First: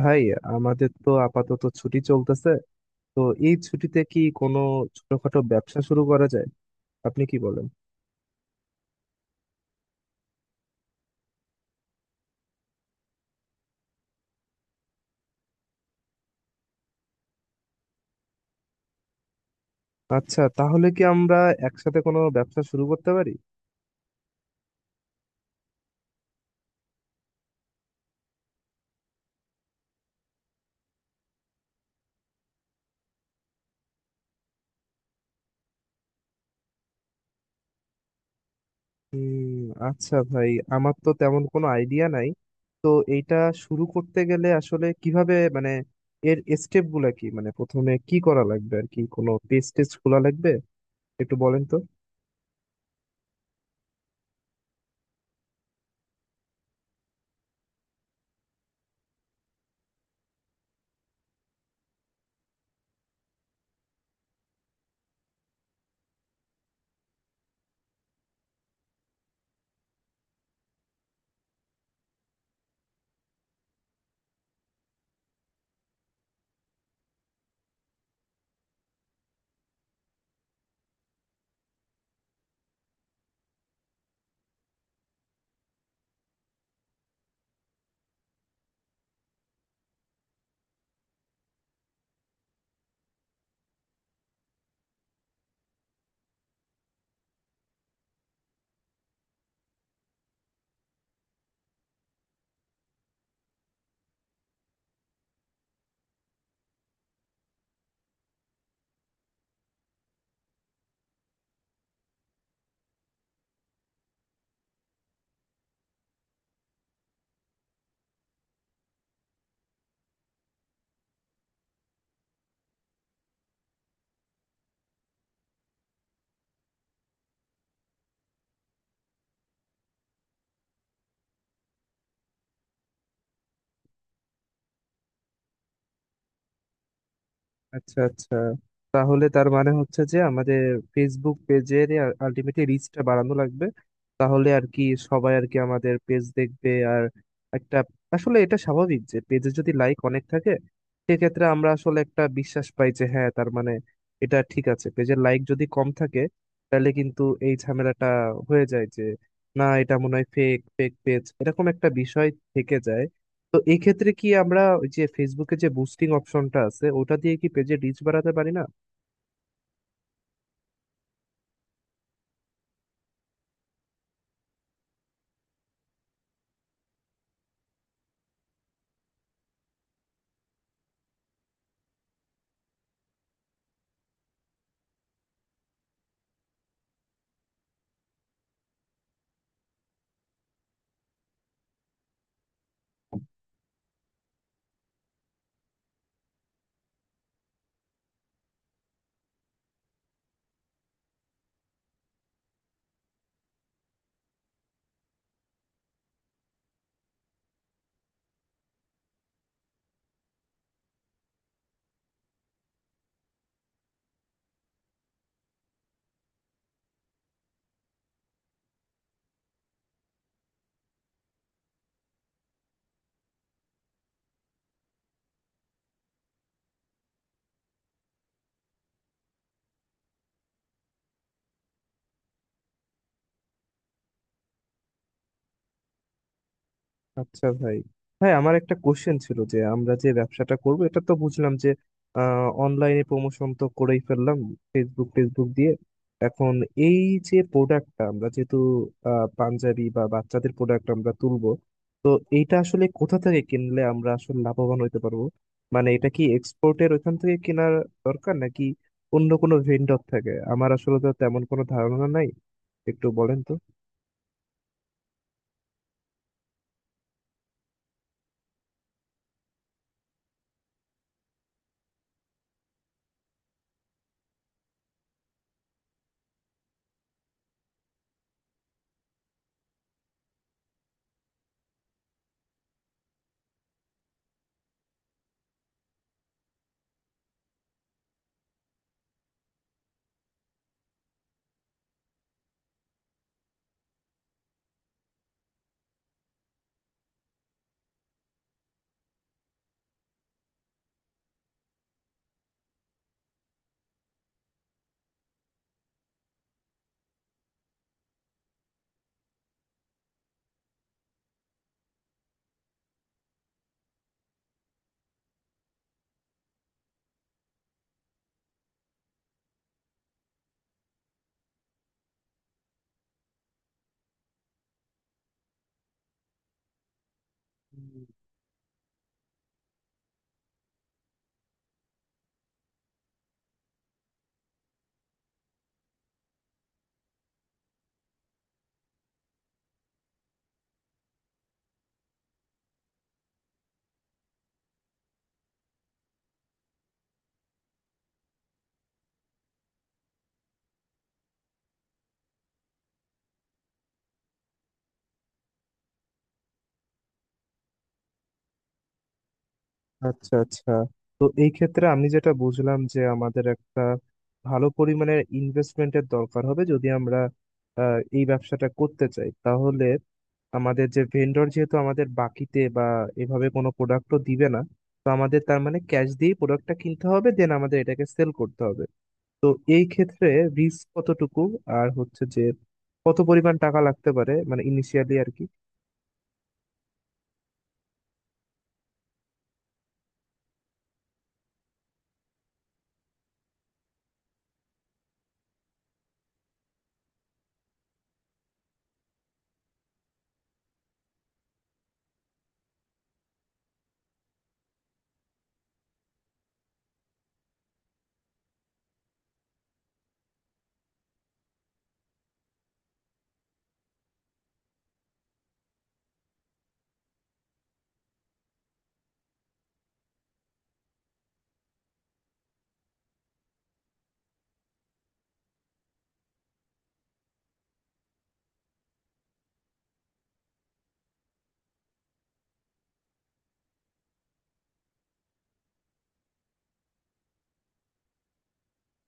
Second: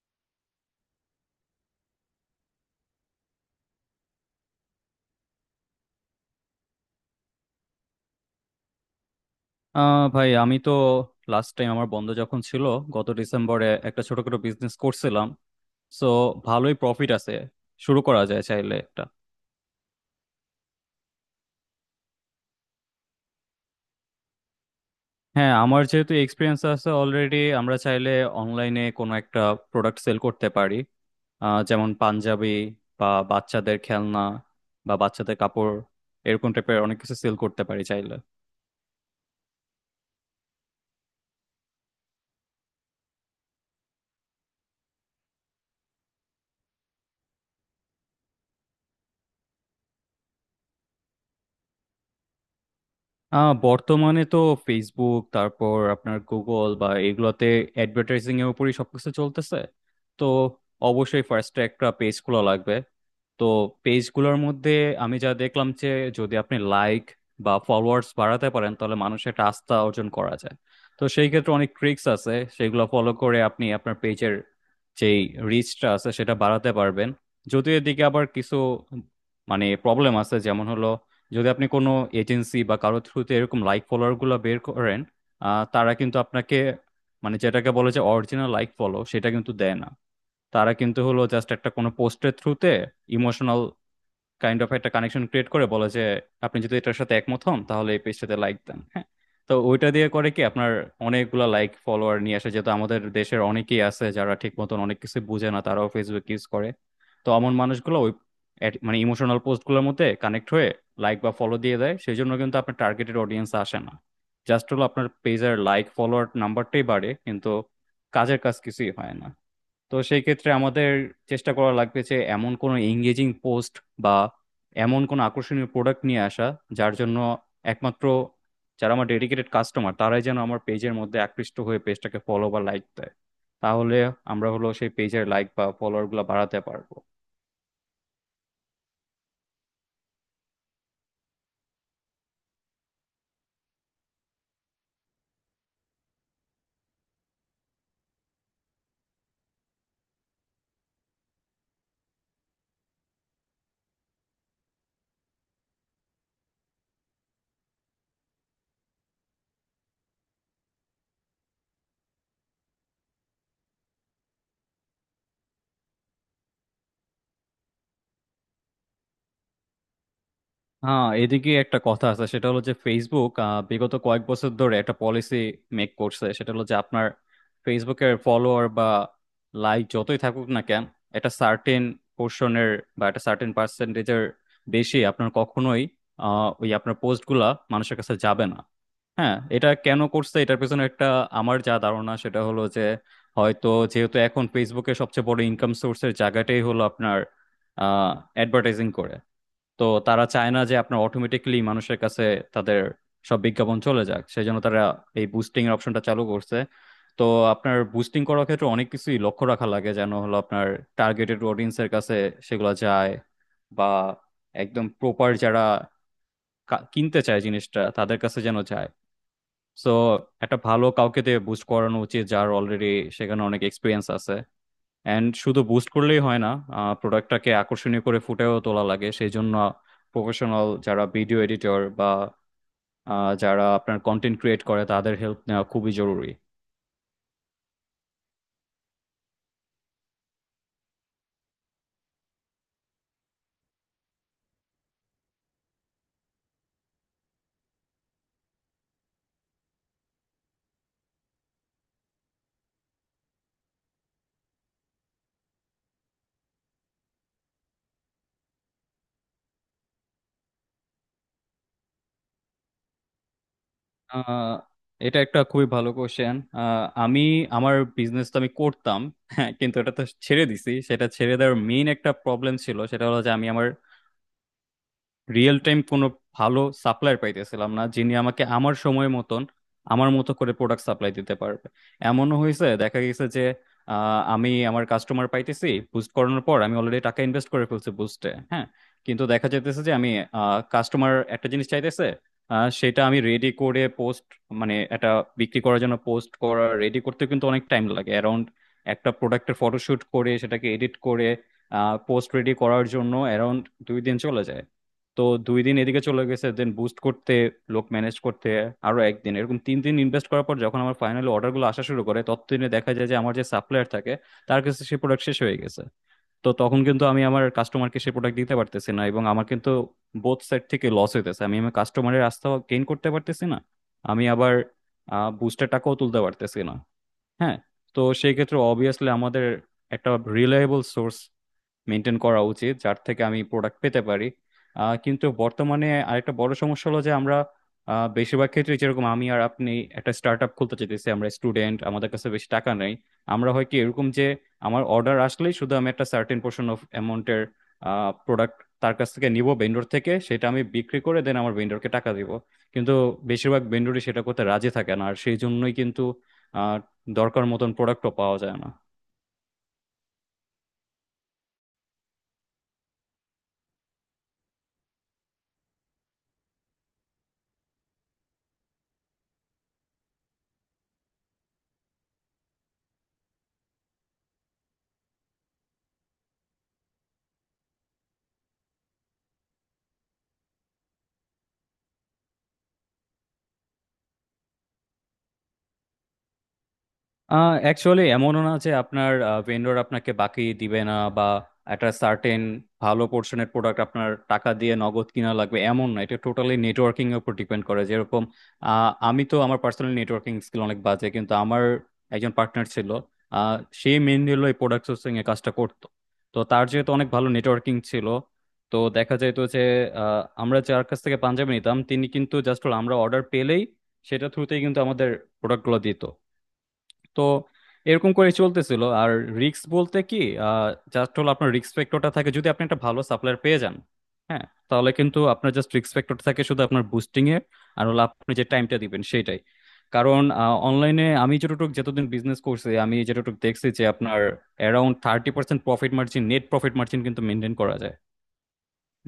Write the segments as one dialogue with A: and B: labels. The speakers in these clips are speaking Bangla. A: ভাই, আমাদের তো আপাতত ছুটি চলতেছে। তো এই ছুটিতে কি কোনো ছোটখাটো ব্যবসা শুরু করা যায়? আপনি কি বলেন?
B: ভাই, আমি তো লাস্ট টাইম আমার বন্ধ যখন ছিল, গত ডিসেম্বরে একটা ছোটখাটো বিজনেস করছিলাম। সো ভালোই প্রফিট আছে, শুরু করা যায় চাইলে একটা।
A: আচ্ছা, তাহলে কি আমরা একসাথে কোনো ব্যবসা শুরু করতে পারি?
B: হ্যাঁ, আমার যেহেতু এক্সপিরিয়েন্স আছে অলরেডি, আমরা চাইলে অনলাইনে কোনো একটা প্রোডাক্ট সেল করতে পারি। যেমন পাঞ্জাবি, বা বাচ্চাদের খেলনা, বা বাচ্চাদের কাপড়, এরকম টাইপের অনেক কিছু সেল করতে পারি চাইলে।
A: উম আচ্ছা ভাই, আমার তো তেমন কোনো আইডিয়া নাই। তো এইটা শুরু করতে গেলে আসলে কিভাবে, মানে এর স্টেপ গুলা কি, মানে প্রথমে কি করা লাগবে? আর কি কোনো পেজ টেস্ট খোলা লাগবে? একটু বলেন তো।
B: বর্তমানে তো ফেসবুক, তারপর আপনার গুগল বা এগুলোতে অ্যাডভার্টাইজিং এর উপরই সবকিছু চলতেছে। তো অবশ্যই ফার্স্ট একটা পেজ খোলা লাগবে। তো পেজগুলোর মধ্যে আমি যা দেখলাম যে, যদি আপনি লাইক বা ফলোয়ার্স বাড়াতে পারেন তাহলে মানুষের একটা আস্থা অর্জন করা যায়। তো সেই ক্ষেত্রে অনেক ট্রিক্স আছে, সেগুলো ফলো করে আপনি আপনার পেজের যেই রিচটা আছে সেটা বাড়াতে পারবেন। যদিও এদিকে আবার কিছু মানে প্রবলেম আছে, যেমন হলো যদি আপনি কোনো এজেন্সি বা কারো থ্রুতে এরকম লাইক ফলোয়ার গুলো বের করেন, তারা কিন্তু আপনাকে মানে যেটাকে বলে যে অরিজিনাল লাইক ফলো সেটা কিন্তু দেয় না। তারা কিন্তু হলো জাস্ট একটা কোনো পোস্টের থ্রুতে ইমোশনাল কাইন্ড অফ একটা কানেকশন ক্রিয়েট করে বলে যে, আপনি যদি এটার সাথে একমত হন তাহলে এই পেজটাতে লাইক দেন। হ্যাঁ, তো ওইটা দিয়ে করে কি আপনার অনেকগুলা লাইক ফলোয়ার নিয়ে আসে, যেহেতু আমাদের দেশের অনেকেই আছে যারা ঠিক মতন অনেক কিছু বুঝে না তারাও ফেসবুক ইউজ করে। তো এমন মানুষগুলো ওই মানে ইমোশনাল পোস্টগুলোর মধ্যে কানেক্ট হয়ে লাইক বা ফলো দিয়ে দেয়, সেই জন্য কিন্তু আপনার টার্গেটেড অডিয়েন্স আসে না। জাস্ট হলো আপনার পেজের লাইক ফলোয়ার নাম্বারটাই বাড়ে, কিন্তু কাজের কাজ কিছুই হয় না। তো সেই ক্ষেত্রে আমাদের চেষ্টা করা লাগবে যে এমন কোনো এঙ্গেজিং পোস্ট বা এমন কোনো আকর্ষণীয় প্রোডাক্ট নিয়ে আসা, যার জন্য একমাত্র যারা আমার ডেডিকেটেড কাস্টমার তারাই যেন আমার পেজের মধ্যে আকৃষ্ট হয়ে পেজটাকে ফলো বা লাইক দেয়। তাহলে আমরা হলো সেই পেজের লাইক বা ফলোয়ার গুলো বাড়াতে পারবো।
A: আচ্ছা আচ্ছা, তাহলে তার মানে হচ্ছে যে আমাদের ফেসবুক পেজের আলটিমেটলি রিচটা বাড়ানো লাগবে। তাহলে আর কি সবাই আর কি আমাদের পেজ দেখবে। আর একটা, আসলে এটা স্বাভাবিক যে পেজে যদি লাইক অনেক থাকে, সেক্ষেত্রে আমরা আসলে একটা বিশ্বাস পাই যে হ্যাঁ, তার মানে এটা ঠিক আছে। পেজের লাইক যদি কম থাকে, তাহলে কিন্তু এই ঝামেলাটা হয়ে যায় যে না, এটা মনে হয় ফেক ফেক পেজ, এরকম একটা বিষয় থেকে যায়। তো এই ক্ষেত্রে কি আমরা ওই যে ফেসবুকে যে বুস্টিং অপশনটা আছে ওটা দিয়ে কি পেজে রিচ বাড়াতে পারি না?
B: হ্যাঁ, এদিকে একটা কথা আছে সেটা হলো যে ফেসবুক বিগত কয়েক বছর ধরে একটা পলিসি মেক করছে, সেটা হলো যে আপনার ফেসবুকের ফলোয়ার বা লাইক যতই থাকুক না কেন, একটা সার্টেন পোর্শনের বা একটা সার্টেন পার্সেন্টেজের বেশি আপনার কখনোই ওই আপনার পোস্টগুলা মানুষের কাছে যাবে না। হ্যাঁ, এটা কেন করছে এটার পেছনে একটা, আমার যা ধারণা সেটা হলো যে হয়তো যেহেতু এখন ফেসবুকের সবচেয়ে বড় ইনকাম সোর্সের জায়গাটাই হলো আপনার অ্যাডভার্টাইজিং করে। তো তারা চায় না যে আপনার অটোমেটিকলি মানুষের কাছে তাদের সব বিজ্ঞাপন চলে যাক, সেই জন্য তারা এই বুস্টিং এর অপশনটা চালু করছে। তো আপনার বুস্টিং করার ক্ষেত্রে অনেক কিছুই লক্ষ্য রাখা লাগে যেন হলো আপনার টার্গেটেড অডিয়েন্স এর কাছে সেগুলো যায়, বা একদম প্রপার যারা কিনতে চায় জিনিসটা তাদের কাছে যেন যায়। সো একটা ভালো কাউকে দিয়ে বুস্ট করানো উচিত যার অলরেডি সেখানে অনেক এক্সপিরিয়েন্স আছে। অ্যান্ড শুধু বুস্ট করলেই হয় না, প্রোডাক্টটাকে আকর্ষণীয় করে ফুটেও তোলা লাগে, সেই জন্য প্রফেশনাল যারা ভিডিও এডিটর বা যারা আপনার কন্টেন্ট ক্রিয়েট করে তাদের হেল্প নেওয়া খুবই জরুরি।
A: আচ্ছা ভাই, ভাই আমার একটা কোশ্চেন ছিল যে আমরা যে ব্যবসাটা করব এটা তো বুঝলাম। যে অনলাইনে প্রমোশন তো করেই ফেললাম ফেসবুক ফেসবুক দিয়ে। এখন এই যে প্রোডাক্টটা আমরা, যেহেতু পাঞ্জাবি বা বাচ্চাদের প্রোডাক্ট আমরা তুলবো, তো এইটা আসলে কোথা থেকে কিনলে আমরা আসলে লাভবান হতে পারবো? মানে এটা কি এক্সপোর্টের ওইখান থেকে কেনার দরকার, নাকি অন্য কোনো ভেন্ডর থাকে? আমার আসলে তো তেমন কোনো ধারণা নাই, একটু বলেন তো।
B: আহ, এটা একটা খুবই ভালো কোশ্চেন। আমি আমার বিজনেস তো আমি করতাম হ্যাঁ, কিন্তু এটা তো ছেড়ে দিছি, সেটা ছেড়ে দেওয়ার মেইন একটা প্রবলেম ছিল সেটা হলো যে আমি আমার রিয়েল টাইম কোনো ভালো সাপ্লায়ার পাইতেছিলাম না যিনি আমাকে আমার সময় মতন আমার মতো করে প্রোডাক্ট সাপ্লাই দিতে পারবে। এমনও হয়েছে দেখা গেছে যে আমি আমার কাস্টমার পাইতেছি বুস্ট করানোর পর, আমি অলরেডি টাকা ইনভেস্ট করে ফেলছি বুস্টে। হ্যাঁ, কিন্তু দেখা যাইতেছে যে আমি কাস্টমার একটা জিনিস চাইতেছে, সেটা আমি রেডি করে পোস্ট মানে এটা বিক্রি করার জন্য পোস্ট করা রেডি করতে কিন্তু অনেক টাইম লাগে। অ্যারাউন্ড একটা প্রোডাক্টের ফটোশুট করে সেটাকে এডিট করে পোস্ট রেডি করার জন্য অ্যারাউন্ড 2 দিন চলে যায়। তো 2 দিন এদিকে চলে গেছে, দেন বুস্ট করতে লোক ম্যানেজ করতে আরো একদিন, এরকম 3 দিন ইনভেস্ট করার পর যখন আমার ফাইনালি অর্ডার গুলো আসা শুরু করে ততদিনে দেখা যায় যে আমার যে সাপ্লায়ার থাকে তার কাছে সে প্রোডাক্ট শেষ হয়ে গেছে। তো তখন কিন্তু আমি আমার কাস্টমারকে সে প্রোডাক্ট দিতে পারতেছি না, এবং আমার কিন্তু বোথ সাইড থেকে লস হইতেছে, আমি আমার কাস্টমারের আস্থা গেইন করতে পারতেছি না, আমি আবার বুস্টের টাকাও তুলতে পারতেছি না। হ্যাঁ, তো সেই ক্ষেত্রে অবভিয়াসলি আমাদের একটা রিলায়েবল সোর্স মেনটেন করা উচিত যার থেকে আমি প্রোডাক্ট পেতে পারি। কিন্তু বর্তমানে আরেকটা বড় সমস্যা হলো যে আমরা বেশিরভাগ ক্ষেত্রে যেরকম আমি আর আপনি একটা স্টার্ট আপ খুলতে চাইতেছি, আমরা স্টুডেন্ট, আমাদের কাছে বেশি টাকা নেই। আমরা হয় কি এরকম যে আমার অর্ডার আসলেই শুধু আমি একটা সার্টেন পোর্শন অফ অ্যামাউন্টের প্রোডাক্ট তার কাছ থেকে নিব ভেন্ডর থেকে, সেটা আমি বিক্রি করে দেন আমার ভেন্ডরকে টাকা দিব। কিন্তু বেশিরভাগ ভেন্ডরই সেটা করতে রাজি থাকে না, আর সেই জন্যই কিন্তু আহ, দরকার মতন প্রোডাক্টও পাওয়া যায় না।
A: আচ্ছা আচ্ছা, তো এই ক্ষেত্রে আমি যেটা বুঝলাম যে আমাদের একটা ভালো পরিমাণের ইনভেস্টমেন্টের দরকার হবে যদি আমরা এই ব্যবসাটা করতে চাই। তাহলে আমাদের যে ভেন্ডর, যেহেতু আমাদের বাকিতে বা এভাবে কোনো প্রোডাক্টও দিবে না, তো আমাদের তার মানে ক্যাশ দিয়ে প্রোডাক্টটা কিনতে হবে, দেন আমাদের এটাকে সেল করতে হবে। তো এই ক্ষেত্রে রিস্ক কতটুকু, আর হচ্ছে যে কত পরিমাণ টাকা লাগতে পারে, মানে ইনিশিয়ালি আর কি।
B: অ্যাকচুয়ালি এমনও না যে আপনার ভেন্ডর আপনাকে বাকি দিবে না, বা একটা সার্টেন ভালো পোর্শনের প্রোডাক্ট আপনার টাকা দিয়ে নগদ কিনা লাগবে, এমন না। এটা টোটালি নেটওয়ার্কিং এর উপর ডিপেন্ড করে, যেরকম আমি তো আমার পার্সোনাল নেটওয়ার্কিং স্কিল অনেক বাজে, কিন্তু আমার একজন পার্টনার ছিল, সে মেনলি হলো এই প্রোডাক্ট সোর্সিং এর কাজটা করতো। তো তার যেহেতু অনেক ভালো নেটওয়ার্কিং ছিল, তো দেখা যেত যে আমরা যার কাছ থেকে পাঞ্জাবি নিতাম তিনি কিন্তু জাস্ট আমরা অর্ডার পেলেই সেটা থ্রুতেই কিন্তু আমাদের প্রোডাক্টগুলো দিত। তো এরকম করে চলতেছিল। আর রিস্ক বলতে কি, জাস্ট হলো আপনার রিস্ক ফ্যাক্টরটা থাকে যদি আপনি একটা ভালো সাপ্লায়ার পেয়ে যান। হ্যাঁ, তাহলে কিন্তু আপনার জাস্ট রিস্ক ফ্যাক্টর থাকে শুধু আপনার বুস্টিং এর, আর হলো আপনি যে টাইমটা দিবেন সেটাই। কারণ অনলাইনে আমি যতটুকু যতদিন বিজনেস করছি আমি যতটুকু দেখছি যে আপনার around 30% profit margin, net profit margin কিন্তু মেনটেন করা যায়।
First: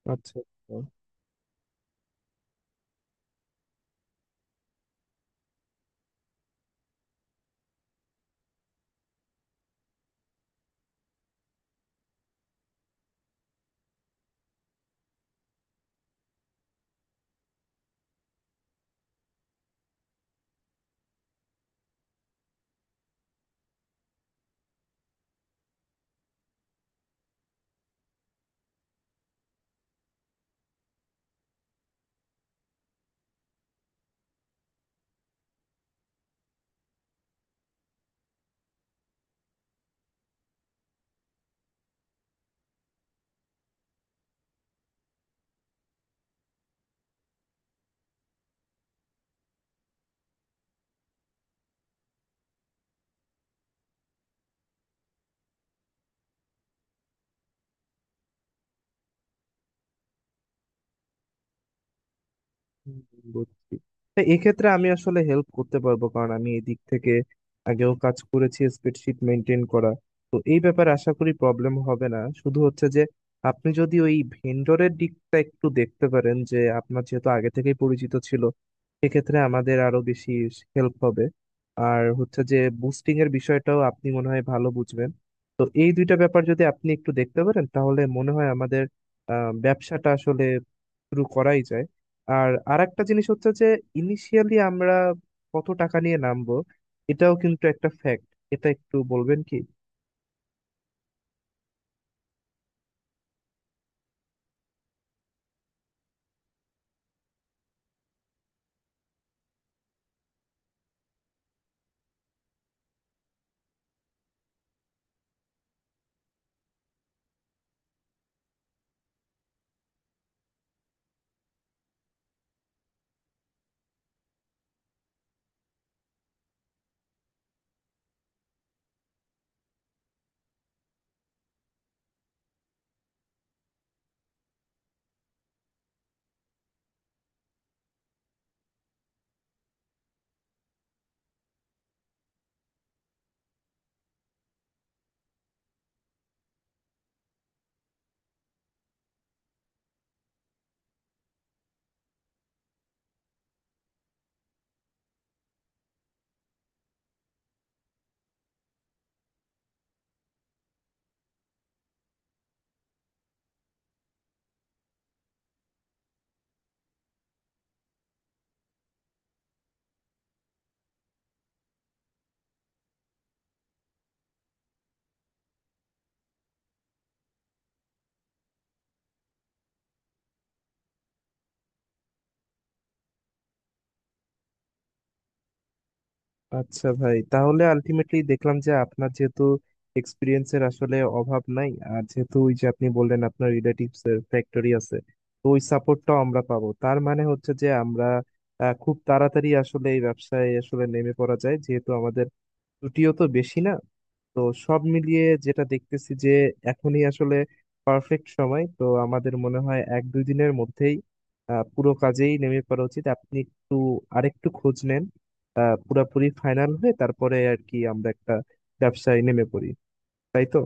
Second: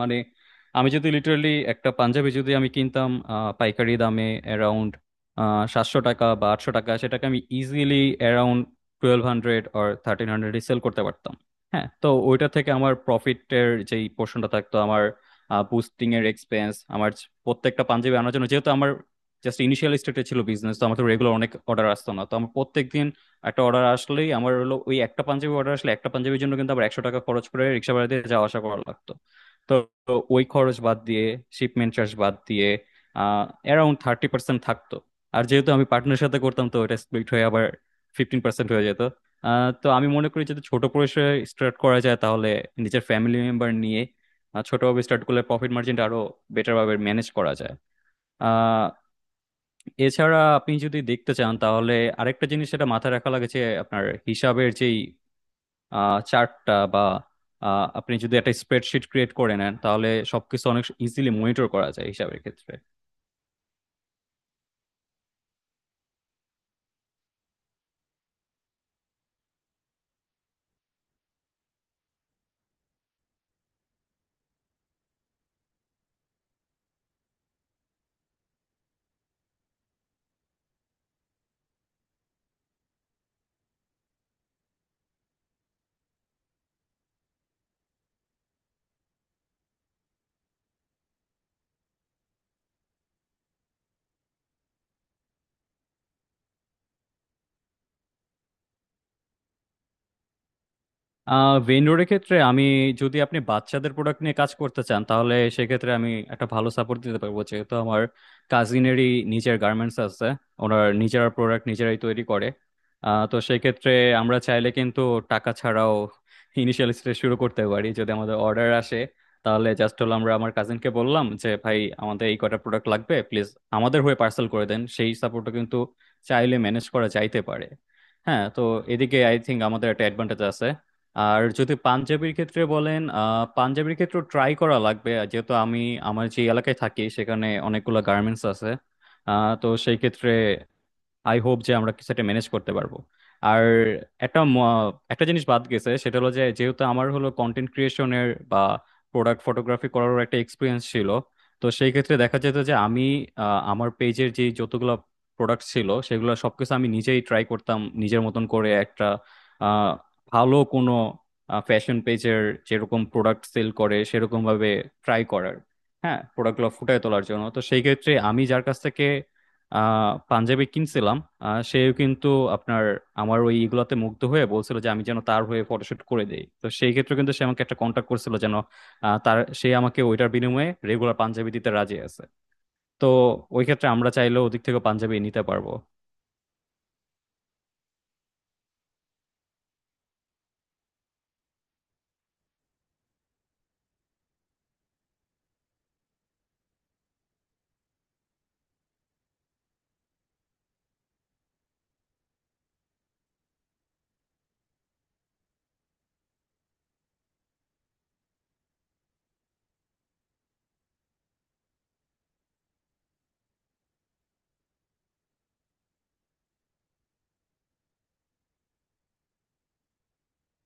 B: মানে
A: আচ্ছা আচ্ছা।
B: আমি যদি লিটারালি একটা পাঞ্জাবি যদি আমি কিনতাম পাইকারি দামে অ্যারাউন্ড 700 টাকা বা 800 টাকা, সেটাকে আমি ইজিলি অ্যারাউন্ড 1200 অর 1300-এ সেল করতে পারতাম। হ্যাঁ, তো ওইটা থেকে আমার প্রফিটের যেই পোর্শনটা থাকতো, আমার বুস্টিং এর এক্সপেন্স আমার প্রত্যেকটা পাঞ্জাবি আনার জন্য যেহেতু আমার জাস্ট ইনিশিয়াল স্টেটে ছিল বিজনেস তো আমার তো রেগুলার অনেক অর্ডার আসতো না, তো আমার প্রত্যেকদিন একটা অর্ডার আসলেই আমার হলো ওই একটা পাঞ্জাবি অর্ডার আসলে একটা পাঞ্জাবির জন্য কিন্তু আবার 100 টাকা খরচ করে রিক্সা ভাড়া দিয়ে যাওয়া আসা করা লাগতো। তো তো ওই খরচ বাদ দিয়ে শিপমেন্ট চার্জ বাদ দিয়ে অ্যারাউন্ড থার্টি পার্সেন্ট থাকতো। আর যেহেতু আমি পার্টনারের সাথে করতাম তো এটা স্প্লিট হয়ে আবার 15% হয়ে যেত। তো আমি মনে করি যদি ছোট পরিসরে স্টার্ট করা যায়, তাহলে নিজের ফ্যামিলি মেম্বার নিয়ে ছোটভাবে স্টার্ট করলে প্রফিট মার্জিনটা আরো বেটার ভাবে ম্যানেজ করা যায়। আহ এছাড়া আপনি যদি দেখতে চান তাহলে আরেকটা জিনিস সেটা মাথায় রাখা লাগে যে আপনার হিসাবের যেই চার্টটা বা আপনি যদি একটা স্প্রেডশিট ক্রিয়েট করে নেন তাহলে সবকিছু অনেক ইজিলি মনিটর করা যায় হিসাবের ক্ষেত্রে।
A: হুম, বুঝছি। তা এক্ষেত্রে আমি আসলে হেল্প করতে পারবো, কারণ আমি এই দিক থেকে আগেও কাজ করেছি, স্প্রেডশিট মেনটেন করা। তো এই ব্যাপারে আশা করি প্রবলেম হবে না। শুধু হচ্ছে যে আপনি যদি ওই ভেন্ডরের দিকটা একটু দেখতে পারেন, যে আপনার যেহেতু আগে থেকেই পরিচিত ছিল, সেক্ষেত্রে আমাদের আরো বেশি হেল্প হবে। আর হচ্ছে যে বুস্টিং এর বিষয়টাও আপনি মনে হয় ভালো বুঝবেন। তো এই দুইটা ব্যাপার যদি আপনি একটু দেখতে পারেন, তাহলে মনে হয় আমাদের ব্যবসাটা আসলে শুরু করাই যায়। আর আরেকটা জিনিস হচ্ছে যে ইনিশিয়ালি আমরা কত টাকা নিয়ে নামবো, এটাও কিন্তু একটা ফ্যাক্ট। এটা একটু বলবেন কি?
B: ভেন্ডরের ক্ষেত্রে আমি যদি আপনি বাচ্চাদের প্রোডাক্ট নিয়ে কাজ করতে চান তাহলে সেক্ষেত্রে আমি একটা ভালো সাপোর্ট দিতে পারবো, যেহেতু আমার কাজিনেরই নিজের গার্মেন্টস আছে। ওনার নিজেরা প্রোডাক্ট নিজেরাই তৈরি করে। তো সেক্ষেত্রে আমরা চাইলে কিন্তু টাকা ছাড়াও ইনিশিয়াল স্টেজ শুরু করতে পারি, যদি আমাদের অর্ডার আসে তাহলে জাস্ট হলো আমরা আমার কাজিনকে বললাম যে ভাই আমাদের এই কটা প্রোডাক্ট লাগবে প্লিজ, আমাদের হয়ে পার্সেল করে দেন, সেই সাপোর্টটা কিন্তু চাইলে ম্যানেজ করা যাইতে পারে। হ্যাঁ, তো এদিকে আই থিঙ্ক আমাদের একটা অ্যাডভান্টেজ আছে। আর যদি পাঞ্জাবির ক্ষেত্রে বলেন পাঞ্জাবির ক্ষেত্রে ট্রাই করা লাগবে। আর যেহেতু আমি আমার যে এলাকায় থাকি সেখানে অনেকগুলো গার্মেন্টস আছে, তো সেই ক্ষেত্রে আই হোপ যে আমরা কিছু একটা ম্যানেজ করতে পারবো। আর একটা একটা জিনিস বাদ গেছে সেটা হলো যে যেহেতু আমার হলো কন্টেন্ট ক্রিয়েশনের বা প্রোডাক্ট ফটোগ্রাফি করারও একটা এক্সপিরিয়েন্স ছিল, তো সেই ক্ষেত্রে দেখা যেত যে আমি আমার পেজের যে যতগুলো প্রোডাক্ট ছিল সেগুলো সবকিছু আমি নিজেই ট্রাই করতাম নিজের মতন করে একটা আহ, ভালো কোনো ফ্যাশন পেজের যেরকম প্রোডাক্ট সেল করে সেরকম ভাবে ট্রাই করার। হ্যাঁ, প্রোডাক্টগুলো ফুটিয়ে তোলার জন্য, তো সেই ক্ষেত্রে আমি যার কাছ থেকে পাঞ্জাবি কিনছিলাম সেও কিন্তু আপনার আমার ওই ইগুলাতে মুগ্ধ হয়ে বলছিল যে আমি যেন তার হয়ে ফটোশুট করে দেই, তো সেই ক্ষেত্রে কিন্তু সে আমাকে একটা কন্ট্যাক্ট করছিল যেন তার সে আমাকে ওইটার বিনিময়ে রেগুলার পাঞ্জাবি দিতে রাজি আছে। তো ওই ক্ষেত্রে আমরা চাইলেও ওদিক থেকে পাঞ্জাবি নিতে পারবো।
A: আচ্ছা ভাই, তাহলে আলটিমেটলি দেখলাম যে আপনার যেহেতু এক্সপিরিয়েন্সের আসলে অভাব নাই, আর যেহেতু ওই যে আপনি বললেন আপনার রিলেটিভস এর ফ্যাক্টরি আছে, তো ওই সাপোর্টটাও আমরা পাবো। তার মানে হচ্ছে যে আমরা খুব তাড়াতাড়ি আসলে এই ব্যবসায় আসলে নেমে পড়া যায়, যেহেতু আমাদের ছুটিও তো বেশি না। তো সব মিলিয়ে যেটা দেখতেছি যে এখনই আসলে পারফেক্ট সময়। তো আমাদের মনে হয় এক দুই দিনের মধ্যেই পুরো কাজেই নেমে পড়া উচিত। আপনি একটু আরেকটু খোঁজ নেন, পুরাপুরি ফাইনাল হয়ে, তারপরে আর কি আমরা একটা ব্যবসায় নেমে পড়ি। তাই তো?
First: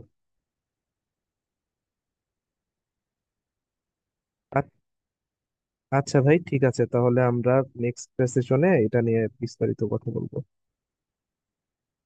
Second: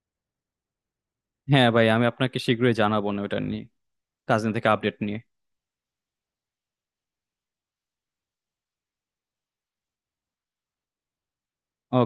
B: হ্যাঁ ভাই, আমি আপনাকে শীঘ্রই জানাবো না ওটা নিয়ে, কাজিন
A: আ-
B: থেকে আপডেট নিয়ে।
A: আচ্ছা ভাই, ঠিক আছে, তাহলে আমরা নেক্সট সেশনে এটা নিয়ে বিস্তারিত কথা বলবো।
B: ওকে।